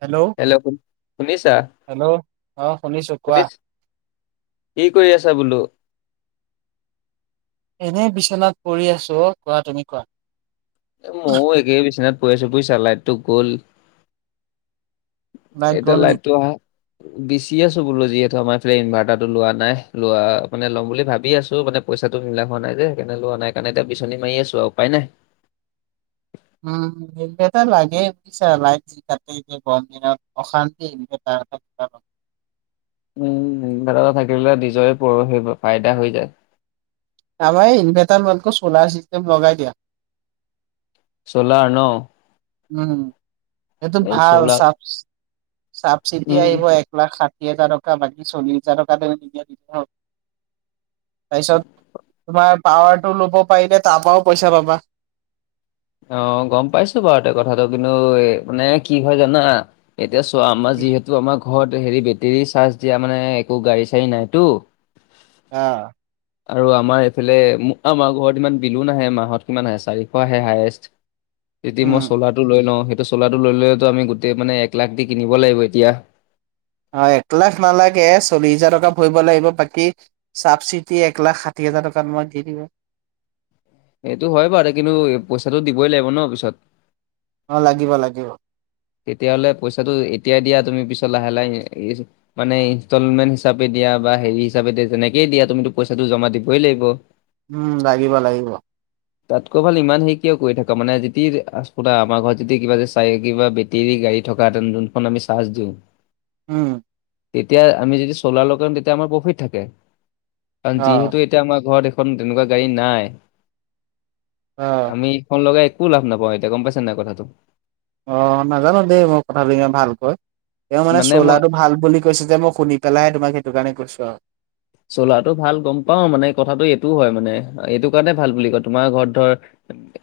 Hello হেল্ল'নি শুনিছা? Hello অ শুনিছো কোৱা শুনিছ কি কৰি আছা বোলো? এনেই বিচনাত পৰি আছো। অ' কোৱা তুমি কোৱা? এ ময়ো একেই বিচনাত পৰি আছো বুইছা লাইটতো গ'ল লাইট কেতিয়া গ'ল নেকি লাইটটো আহে? বিচি আছো বোলো, যিহেতু আমাৰ এইফালে ইনভাৰ্টাৰটো লোৱা নাই লোৱা মানে ল'ম বুলি ভাবি আছো মানে। পইচাটো মিলা হোৱা নাই যে সেইকাৰনে লোৱা নাই কাৰনে এয়া বিচনী মাৰি আছো আৰু উপায় নাই। উম, ইনৰ্ভাটাৰ লাগে? ছা লাইট যি কাটে এতিয়া গৰম দিনত অশান্তি, এনেও ইনৰ্ভাটাৰ এটা থকা দৰকাৰ। উম, ইনৰ্ভাটাৰ এটা থাকিলে নিজৰে ফাইদা হৈ যায়। আমাৰ এই ইনভাৰ্টাৰ লোৱাতকে চ'লাৰ চিষ্টেম লগাই দিয়া। চ'লাৰ ন? উম, সেইটো এই ভাল চ'লাৰ চা চাব চিতি উম আহিব প্লাছ ষাঠি হাজাৰ টকা বাকী চল্লিছ হাজাৰ টকা নিয়িলে তাৰপিছত তোমাৰ পাৱাৰ টো ল'ব পাৰিলে তাৰ পৰাওঁ পইচা পাবা। অ' গ'ম পাইছো বাৰু ত কথাটো, কিন্তু এই মানে কি হয় জানা এতিয়া চোৱা আমাৰ যিহেতু আমাৰ ঘৰত হেৰি বেটেৰী চাৰ্জ দিয়া মানে একো গাড়ী চাড়ী নাইতো অ, আৰু আমাৰ এইফালে আমাৰ ঘৰত ইমান বিলো নাহে মাহত কিমান আহে চাৰিশ আহে হায়েষ্ট। যদি উম মই চোলাৰ টো লৈ লওঁ সেইটো চোলাটো ল'লেতো আমি গোট মানে এক লাখ দি কিনিব লাগিব এতিয়া। অ, এককলাখ নালাগে চল্লিশ হোজাৰ টকা ভৰিব লাগিব বাকী ছাবচিডি এক লাখ ষাঠি হাজাৰ টকাত মই দি দিব এইটো হয় বাৰু কিন্তু পইচাটো দিবই লাগিব ন' পিছত? অ, লাগিব লাগিব। তেতিয়াহলে পইচাটো এতিয়াই দিয়া তুমি পিছত লাহে লাহে মানে ইনষ্টলমেণ্ট হিচাপে দিয়া বা হেৰি হিচাপে যেনেকে দিয়া তুমিতো পইচাটো জমা দিবই লাগিব। উম, লাগিব লাগিব। তাতকৈ ভাল ইমান হেৰি কিয় কৰি থাকা মানে যেতিয়া শুনা আমাৰ ঘৰত যেতিয়া কিবা যে চাই কিবা তিৰি গাড়ী থকাঁতেন যোনখন আমি চাৰ্জ দিওঁ। উম, তেতিয়া আমি যদি চলাৰ লগাম তেতিয়া আমাৰ প্ৰফিট থাকে অ কাৰণ যিহেতু এতিয়া আমাৰ ঘৰত এখন তেনেকুৱা গাড়ী নাই অ, আমি এখন লগাই একো লাভ নাপাওঁ এতিয়া গম পাইছে নাই কথাটো। অ, নাজানো দেই মই কথাটো ভালকৈ তেওঁ মানে চলাৰটো ভাল বুলি কৈছে যে মই শুনি পেলাই তোমাক সেইটো কাৰণে কৈছো আৰু চলাৰটো ভাল গম পাও মানে কথাটো এইটোও হয় মানে এইটো কাৰণে ভাল বুলি কয় তোমাৰ ঘৰত ধৰ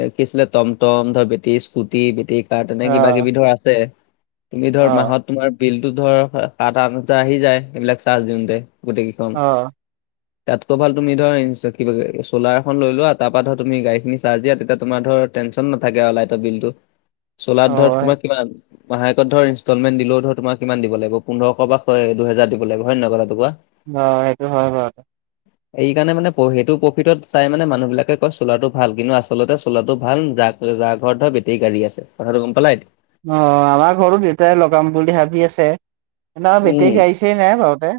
এ কি আছিলে ট'ম ট'ম ধৰ বেটাৰী স্কুটি বেটাৰী তাৰ তেনে অ কিবা কিবি ধৰ আছে তুমি ধৰ অ মাহত তোমাৰ বিলতো ধৰ সাত আঠ হাজাৰ আহি যায় এইবিলাক চাৰ্জ দিওঁতে গোটেই কেইখন অ, তাতকৈ ভাল তুমি ধৰা চলাৰখন লৈ লোৱা আৰু তাৰ পৰাৰা ধৰ তুমি গাড়ীখিনি চাৰ্য দিয়া তেতিয়া তোমাৰ ধৰ টেনচন নথাকে আৰু লাইটৰ বিল টো। [inaudible] চলাৰত ধৰ তোমাৰ কিমান মাহেকত ধৰ ইনষ্টলমেণ্ট দিলেও ধৰ তোমাক কিমান দিব লাগিব পোন্ধৰশ বা হয় দুহেজাৰ দিব লাগিব হয় নাই কথাটো কোৱা। অ, সেইটো হয়, হয়। এইকাৰণে মানে সেইটো প্ৰফিটত চাই মানে মানুহ বিলাকে কয় চোলাৰটো ভাল কিন্তু আচলতে চোলাৰটো ভাল যাক যাৰ ঘৰতৰ ধৰ বেটেৰী গাড়ী আছে কথাটো গম পালা এতিয়া। অঁ, আমাৰ ঘৰটো দেউতাই লগাম বুলি ভাবি আছে কিন্তু আমাৰ উম। বেটেৰী গাড়ী চাড়ী নাই বাৰুতে।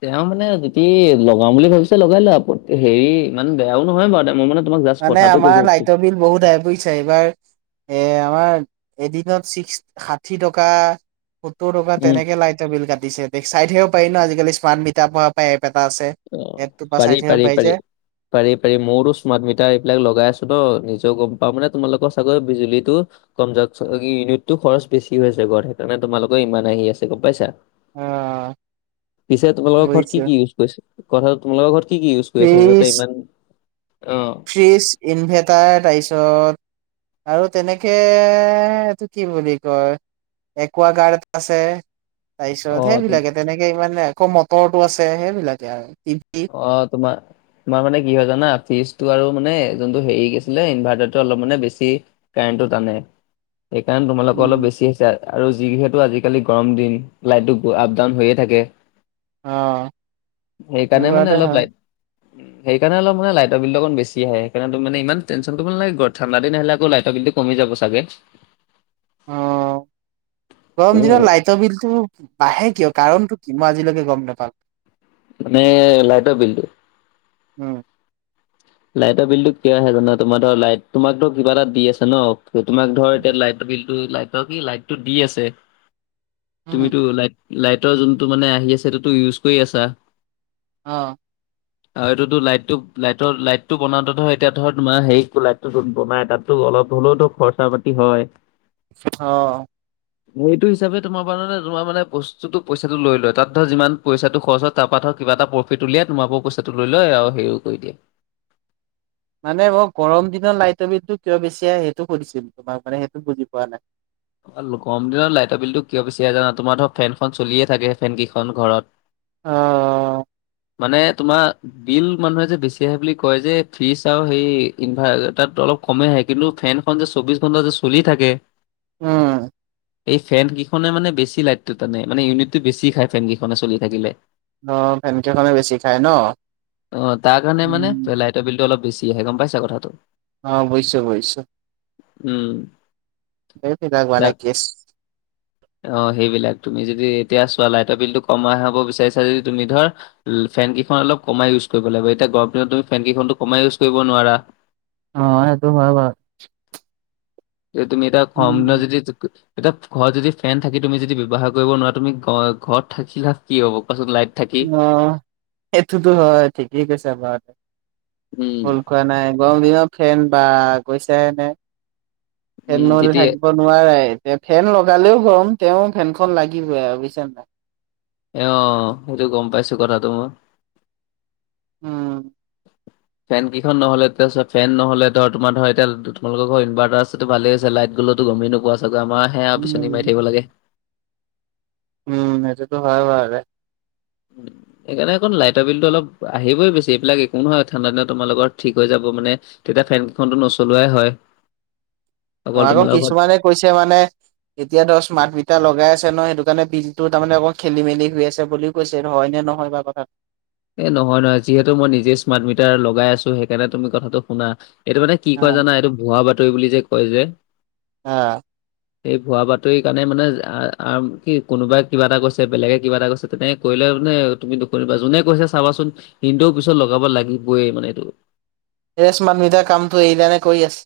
তেওঁ মানে যদি লগাম বুলি ভাবিছে লগাই লোৱা হেৰি ইমান বেয়াও নহয় বাৰু মই মানে তোমাক জাষ্ট মানে কথাটো আমাৰ কৈছো। লাইটৰ বিল বহুত আহে বুজিছা এইবাৰ এ আমাৰ এদিনত ছিক্স ষাঠি টকা সত্তৰ টকা উম। তেনেকে লাইটৰ বিল কাটিছে দে চাই থাকিব পাৰি ন আজিকালি স্মাৰ্ট মিটাৰ পৰা এপ এটা আছে। অ, এপটোৰ পৰা পাৰি চাই থাকিব পাৰি পাৰি। যে পাৰি পাৰি মোৰোটো স্মাৰ্ট মিটাৰ এইবিলাক লগাই আছো ন' নিজেও গম পাও মানে তোমালোকৰ চাগৈ বিজুলীতো কম য ইউনিতটো খৰচ বেছি হৈ আছে ঘৰত সেইকাৰণে তোমালোকেও ইমান আহি আছে গম পাইছা। অ' পিছে তোমালোকৰ ঘৰত কি বুজিছো কি কথা তোমালোকৰ ঘৰত কি কি ইউজ কৰি আছা যাতে ফ্ৰিজ ইমান অ' ফ্ৰিজ ইনভাৰটাৰ তাৰপিছত আৰু তেনেকে এইটো কি বুলি কয় একুৱ গাৰ্ড আছে। তাৰ অ পিছত তুম সেইবিলাকে তেনেকে ইমানে আকৌ মটৰটো আছে সেইবিলাকে আৰু টিভি। অ, তোমাৰ তোমাৰ মানে কি হয় জানা ফ্ৰিজটো আৰু মানে যোনটো হেৰি গ আছিলে ইনভাৰ্টাৰ অলপ মানে বেছি কাৰেণ্টো টানে সেইকাৰণে তোমালোকৰ অলপ উম, বেছি হৈছে আৰু যিহেতু আজিকালি গৰম দিন লাইটটো আপ ডাউন হৈয়ে থাকে। অ। সেইকাৰণে মান এনেকুৱাতে অলপ লাইট [inaudible] সেইকাৰণে অলপ মান লাইটৰ বিলটো অকণ বেছি আহে সেইকাৰনে তুমি মানে ইমান টেনচন কৰিব নালাগে ঠাণ্ডা দিন আহিলে আকৌ লাইটৰ বিলটো কমি যাব চাগে। অ, গৰম দিনত উম, লাই বিলতো বাঢ়ে কিয় কাৰণটো কি মই আজিলৈকে গম নাপাওঁ। মানে লাইটৰ বিলটো? উম, লাইটৰ বিলতো কিয় আহে জানো তোমাৰ ধৰ লাইট তোমাক ধৰ কিবা এটা দি আছে ন তোমাক ধৰ এতিয়া লাইট বিলতটো লাইটৰ কি লাইটটো দি আছে, উম, তুমিতো লাইট লাইটৰ যোনটো মানে আহি আছে সেটোতো ইউজ কৰি আছা, অ, আৰু এইটোতো লাইট টো লাইটৰ লাইট টো বনাতে ধৰ এতিয়া ধ তোমাৰ হেৰি ক লাইটটো জুন্ বনাই তাতো অলপ হ'লেও তো খৰচা পাতি হয়। অ, এইটো হিচাপে তোমাৰ মানে তোমাৰ মানে বস্তুতটো পইচাটো লৈ লয় তাত ধৰ যিমান পইচাটো খৰচত তা পা ধৰ কিবা এটা প্ৰফিট উলিয়াই তোমাৰ পৰা পইচাটো লৈ লয় আও হেৰিও কৰি দিয়ে। মানে মই গৰম দিনত লাইটৰ বিলটো কিয় বেছি আহে সেইটো সুধিছিলো তোমাক মানে সেইটো বুজি পোৱা নাই। গৰম দিনত লাইটৰ বিলটো কিয় বেছি আহে জানা, তোমাৰ ধৰ ফেনখন চলিয়ে থাকে ফেন কেইখন ঘৰত। আ অহ। মানে তোমা বিল মানুহে যে বেছি আহে বুলি কয় যে ফ্ৰিজ আৰু সেই ইনভাৰ্টাৰটো অলপ কমে আহে কিন্তু ফেনখন যে চৌবিশ ঘণ্টা যে চলি থাকে। উম। এই ফেন কেইখনে মানে বেছি লাইটটো টানে মানে ইউনিটো বেছি খাই ফেন কেইখনে চলি থাকিলে। ধ ফেন কেইখনে বেছি খাই ন। উম তে বিলটো অলপ বেছি আহে গম পাইছোঁ কথাটো। অ বুজিছোঁ বুজিছোঁ, উম সেইবিলাক তাক মানে কেছ- [inaudible] অ সেইবিলাক তুমি যদি এতিয়া চোৱা লাইটৰ বিলটো কম আহব বিচাৰিছা যদি তুমি ধৰ ফেনকেইখন অলপ কমাই ইউজ কৰিব লাগিব, এতিয়া গৰম দিনত তুমি ফেন কেইখন কমাই ইউজ কৰিব নোৱাৰা। অ সেইটো বাৰত। যে তুমি এটা উম, [unintelligible] এতিয়া ঘৰত যদি ফেন থাকি তুমি যদি ব্যৱহাৰ কৰিব নোৱাৰা। তুমি ঘ ঘৰত থাকি কি হ'ব কোৱাচোন লাইট থাকি। অ এইটোত হয় ঠিকেই কৈছে বাট উম, হলক বা নাই গৰম দিনত ফেন বা গৈছে এনে ফেন উম। নহ'লে যেতিয়া থাক- অ নোৱাৰে তে ফেন লগালেও গৰম তেওঁ ফেনখন লাগিবই আৰু বুইছা নাই। এ অ সেইটো গম পাইছো কথাটো ম উম। ফেন কেইখন নহলে এতিয়া চোৱা ফেন নহ'লে ধৰ দু তোমালোকৰ ইনভাৰ্টাৰ আছে টো ভালে আছে লাইট গলটো গমেই নোপোৱা চাগৈ আমাৰ সেয়া বিচনি মাৰি উম থাকিব লাগে। উম সেইটোত বাৰে [inaudible] সেইকাৰেণ লাইটৰ বিলতো অলপ আহিবই বেছি এইবিলাক একো নহয় ঠাণ্ডা দিনত তোমালোকৰ ঠিক হৈ যাব মানে তেতিয়া ফেনকেইখনটো নচলোৱাই হয়। অকল আকৌ তোমালোকৰ ঘৰত কিছুমানে কৈছে মানে এতিয়া ধৰ স্মাৰ্ট মিটাৰ লগাই আছে ন সেইটো কাৰণে বিলটো তাৰমানে অকণমান খেলি মেলি হৈ আছে বুলি কৈছে হয় নে নহয় বা কথাত। এ নহয় নহয় যিহেতু মই নিজে স্মাৰ্ট মিটাৰ লগাই আছো, সেইকাৰণে তুমি কথাটো শুনা। এইটো মানে কি অ কয় জানা, এইটো ভুৱা বাতৰি বুলি যে কয় যে আ। এই ভুৱা বাতৰি কাৰণে মানে আ আম কি কোনোবাই কিবা এটা কৈছে বেলেগে কিবা এটা কৰিছে তেনে কৰিলে মানে তুমি দুখ কৰিবা, যোনে কৈছে চাবাচোন কিন্তু পিছত লগাব লাগিবই মানে এইটো। এ স্মাৰ্ট মিটাৰ কামটো এৰিলা নে কৰি আছা।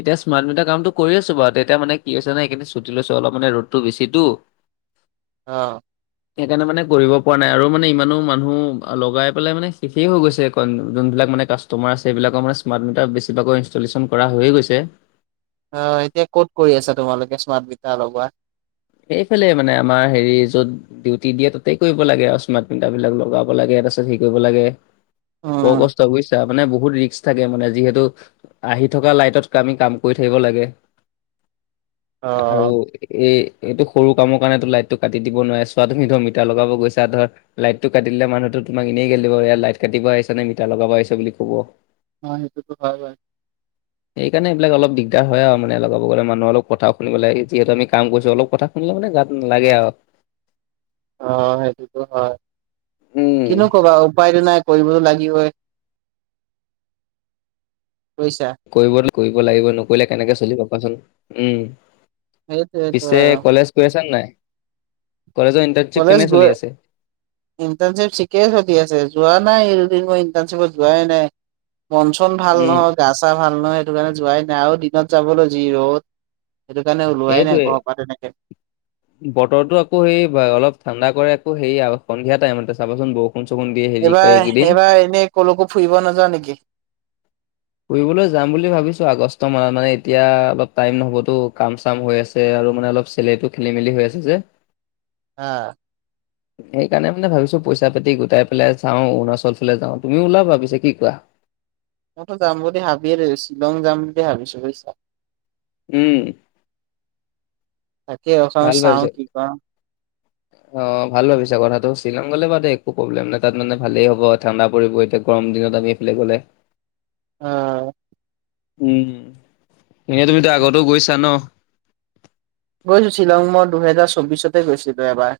এতিয়া স্মাৰ্ট মিটাৰ কামটো কৰি আছো বাৰু তেতিয়া মানে কি হৈছে ন এইকেইদিন চুটি লৈছো অলপ মানে ৰদটো বেছি টো। অ, সেইকাৰণে মানে কৰিব পৰা নাই আৰু মানে ইমানো মানুহ লগাই পেলাই মানে শেষেই হৈ গৈছে কণ যোনবিলাক মানে কাস্ট মাৰ আছে এইবিলাকৰ মানে স্মাৰ্ট মিটাৰ বেছি ভাগৰ ইনষ্টলেশ্যন কৰা হৈ গৈছে। অ, এতিয়া ক'ত কৰি আছা তোমালোকে স্মাৰ্ট মিটাৰ লগোৱা? সেইফালে মানে আমাৰ হেৰি য'ত ডিউটি দিয়ে তাতেই কৰিব লাগে আৰু স্মাৰ্ট মিটাৰ বিলাক লগাব লাগে তাৰপাছত হেৰি কৰিব লাগে, বৰ উম কষ্ট বুজিছা মানে বহুত ৰিক্স থাকে মানে যিহেতু আহি থকা লাইটত আমি কাম কৰি থাকিব লাগে, অ আৰু, এই এইটো সৰু কামৰ কাৰণেতো লাইট টো কাটি দিব নোৱাৰে চোৱা তুমি ধৰ মিটাৰ লগাব গৈছা ধৰ, লাইটটো কাট দিলে মানুহেটো তোমাক এনেই গালি দিব এয়া লাইট কাটিব আহিছ নে মিটাৰ লগাব আহিছে বুলি ক'ব। অ, সেইটোতো হয় বাৰু। সেইকাৰণে এইবিলাক অলপ দিগদাৰ হয় আৰু মানে লগাব গলে মানুহ অলপ কথাও শুনিব লাগে যিহেতু আমি কাম কৰিছোঁ অলপ কথা শুনিলে মানে গাত না লাগে আৰু। অ, সেইটোতো হয় উম। কিনো কবা উপায়টো নাই। কৰিবতো লাগিবই। বুজিছা? কৰিব কৰিব লাগিব নকৰিলে কেনেকে চলিব কোৱাচোন। উম, সেইটোৱেটো পিছে কলেজ গে আছা নে নাই? কলেজৰ ইন্টাৰ কলেজ গৈ ইণ্টাৰ্ণশ্বপ থিকেই চলি আছে যোৱা নাই এইদিন মই ইন্টাৰ্ণশ্বিপত যোৱাই নাই। মন চন ভাল উম নহয় গা চা ভাল নহয় সেইটো কাৰণে যোৱাই নাই আৰু দিনত যাবলৈ যি ৰদ। সেইটো কাৰণে ওলোৱাই নাই ঘৰৰ পৰা তেনেকে। বতৰতো আকৌ সেই অলপ ঠাণ্ডা কৰে আকৌ সেইয়া সন্ধিয়া টাইমতে চাবাচোন বৰষুণ ষুণ চষুণ দিয়ে হেৰি ক একেইদিন, কলকো ফুৰিব নাজাও নে কি? ফুৰিবলৈ যাম বুলি ভাবিছোঁ আগষ্ট মাহত মানে এতিয়া অলপ টাইম নহবতো কাম চাম হৈ আছে। আৰু মানে অলপ চেলাৰিটো খেলি মেলি হৈ আছে যে। হা, সেইকাৰণে মানে ভাবিছো পইচা পাতি গোটাই পেলাই যাওঁ অৰুনাচল ফালে যাওঁ, তুমিও ওলাবা পিছে কি কোৱা? মইতো যাম বুলি ভাবি থৈছো শ্বিলং যাম বুলি ভাবিছো বুজিছা। উম তাকে ৰচোন ভাল চাওঁ ভাবিছা কি কওঁ অ', ভাল ভাবিছা কথাটো শ্বিলং গলে বা দেই একো প্ৰব্লেম নাই তাত মানে ভালেই হ'ব ঠাণ্ডা পৰিব এতিয়া গৰম দিনত আমি তালে গ'লে অ' উম এনে তুমিতো আগতেও গৈছা ন গৈছো শ্বিলং মই দুহেজাৰ চৌববিশতে গৈছিলো এবাৰ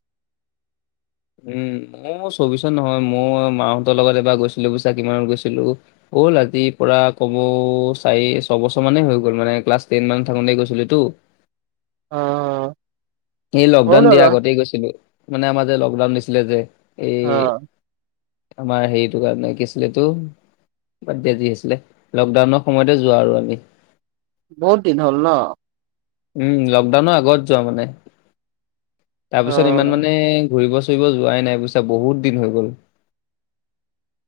উম মোৰ চৌবিশত নহয় মই মাহঁতৰ লগত এবাৰ গৈছিলো বুইছা কিমানত গৈছিলো হ'ল আজি পৰা ক'মেও চাৰি ছবছৰ মানেই হৈ গ'ল মানে ক্লাছ টেন মান থাকোতে গৈছিলো তো অ' এই হ'ল লকডাউন দিয়া আৰু আগতেই গৈছিলো মানে আমাৰ যে লকডাউন দিছিলে যে এই অ আমাৰ হেৰিটো কাৰণে কি আছিলে এতো বাদ দিয়া যি আছিলে লকডাউনৰ সময়তে যোৱা আৰু আমি বহুত দিন হ'ল ন উম লকডাউনৰ আগত যোৱা মানে অ তাৰপিছত ইমান মানে ঘূৰিব চুৰি ব যোৱাই নাই বুইছা বহুত দিন হৈ গ'ল।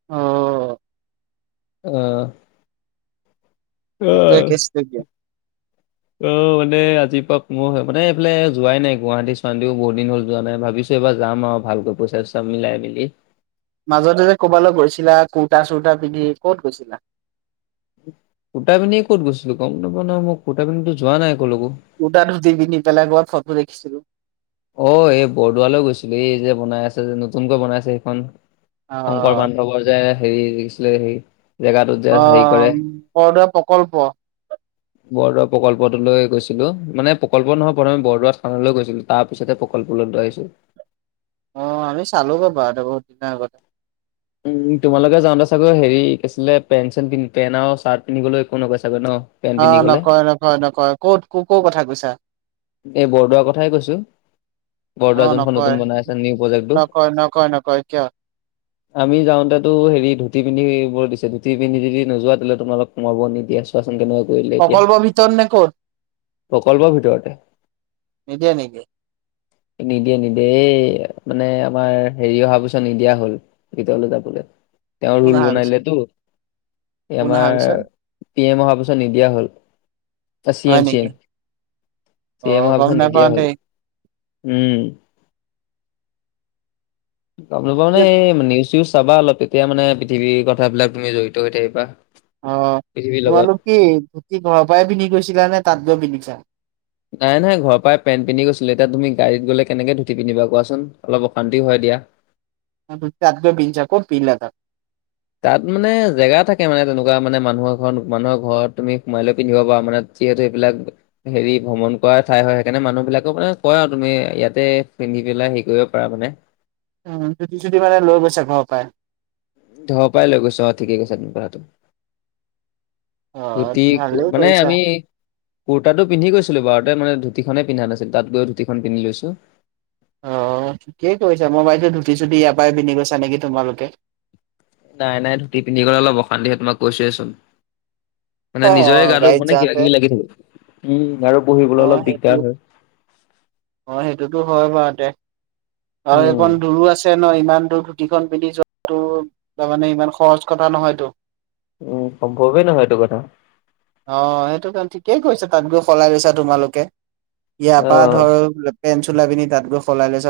অ' অহ এ কেছ অ', মানে আজি পাক মোৰ মানে এইফালে যোৱাই নাই গুৱাহাটী চোৱীও বহুত দিন হল যোৱা নাই ভাবিছো বাৰ যাম আৰু ভালকৈ পইচাই চব মিলাই মিলি মাজতে যে ক'ৰবালৈ গৈছিলা কুৰ্তা চুুৰ্তা পিন্ধি ক'ত গৈছিলা সুটা পন্ধিয়ে ক'ত গৈছিলো গম নাপা ন মই সুটা পিনধিো যোৱা নাই একো ডাৰো দিবি বেললেগৰ ফটো দেখিছিলো অ', এই বৰদোৱালৈ গৈছিলো এই যে বনাই আছে যে নতুনকৈ বনাইছে সেইখন শংকৰ অ' বান্ধৱৰ যে হেৰি লখিছিলে হেৰি জেগাটোত যে হেৰি কৰে অ', বৰদোৱা প্ৰকল্প বৰদোৱা প্ৰকল্পটো লৈ গৈছিলো মানে প্ৰকল্প নহয় প্ৰথমে বৰদোৱা থানলৈ গৈছিলো তাৰ পিছতে প্ৰকল্পলৈ লৈ আহিছো অ', আমি চালো গ' বাৰুতে বহুত দিনৰ আগতে উম তোমালোকে যাওঁতে চাগৈ হেৰি কিছিলে পেঞ্চিলন্ধ পেন আৰু চাৰ্ট পিন্ধিবলৈ একো নকয় চাগৈ ন পেন্ট পিন্ধি অ', গ'লে নকয় -নকয় -নকয় -কত ক -ক' -কথা কৈছা? এই বৰদোৱাৰ কথাই কৈছো বৰদোৱা অ' যোনখন নকয় নতুন বনাই আছে নিউ প্ৰজেক্টটো নকয় নকয় নকয় কিয় আমি যাওঁতে তো হেৰি ধুতি পিন্ধিবোৰ দিছে ধুতি পিন্ধি যদি নোৱা তেতিলে তোমালোকক সোমাব নিদিয়াছ তেনেকুৱা কৰিলে এতিয়া প্ৰকল্পৰ ভিতৰত নে ক'ত প্ৰকল্পৰ ভিতৰতে নিদিয়ে- নিদিয় নিদিয়ে -নিদিয়ে -এই মানে আমাৰ হেৰি অহাৰ পিছত নিদিয়া হল গীতলৈ যাবলৈ তেওঁ কোন ৰোল অহাৰ পিছত বনাইলেতো এই কোন আমাৰ অহাৰ পিছত তিনি এমাহৰ পিছত নিদিয়া হ'ল চি হয় এম -চি নেকি এম -চি এম অ' -অহাৰ গম পিছত নিদিয়া নাপাওঁ হ'ল দেই উম গমো পা মানে নিউজ চউজ চাবা অলপ এতিয়া মানে পৃথিৱীৰ কথাবিলাক তুমি জড়িত হৈ থাকিবা পৃথিৱীৰ লগত তোমালোক কি ধুতি ঘৰৰ পৰাই পিন্ধি গৈছিলা নে তাত গৈ পিন্ধিছা নাই -নাই -ঘৰ পৰাই পণ্ট পিন্ধি গৈছিল এতিয়া তুমি গড়ী গলে কেনেকে ধুতি পিন্ধিবা কোৱাচোন অলপ অশান্ত হয় দিয়া তাতগৈ পিধিচা কত পিন্ধিছা তাত তাত মানে জেগা থাকে মে তেনেকুৱা মানে মানুহৰ ঘৰত মানুহৰ ঘৰত তুমি সোমাই পিন্ধিব পাৰা মানে যিহেতু এইবিলাক হেৰি ভ্ৰমণ কৰা ঠাই হয় সেইকাৰণে মানুহ বিলাকেও মানে কয় আৰু তুমি ইয়াতে পিন্ধি পেলাই হেৰি কৰিব পাৰা মানে উম যুদি চুদি মানে লৈ বৈছোক ঘৰ পায়। ধৰ পাই লৈ গৈছ অ ঠিকে আছে তু তো অ ততি ভালেই মানে কৰিছা আমি কুৰ্তটোিন্ধি গৈো বাৰতে মান ধুতিনে পন্া নাছিল তাত গৈ ধুতিখন পিধি লৈছো। অ, ঠিকেই কৈছা মই বাইদেউ ধুতিছদি ইয়াৰ পৰাই পিন্ধিৈছা নেকি তোমালোকে। নাই -নাই -ধুতি পিন্ধি গলে অল অশান্তি হয় তোাক কৈছোৱেছোন। মানে অ নিজৰে গাটো গাড়ীত মানে কিবা যাওঁতে কিবি লাগি থাক উম আৰু অ পঢ়িবলৈ অলপ সেইটো দিগদাৰ হয়। অ, সেইটোতো হয় বাৰু দে আৰু উম এইকখন দুৰো আছে। ন ইমান দূৰ ধুতিখন পিন্ধি যোৱাটো তাৰ মানে ইমান সহজ কথা নহয়তো [inaudible] উম, সম্ভৱেই নহয় এইটো কথা। অ, সেইটো কাৰণ ঠিকেই কৈছে তাত গৈ সলাই লৈছা তোমালোকে ইয়াৰপাত অ ধৰ পেন চোলাই পিনি তাত গৈ সলাই লৈছা।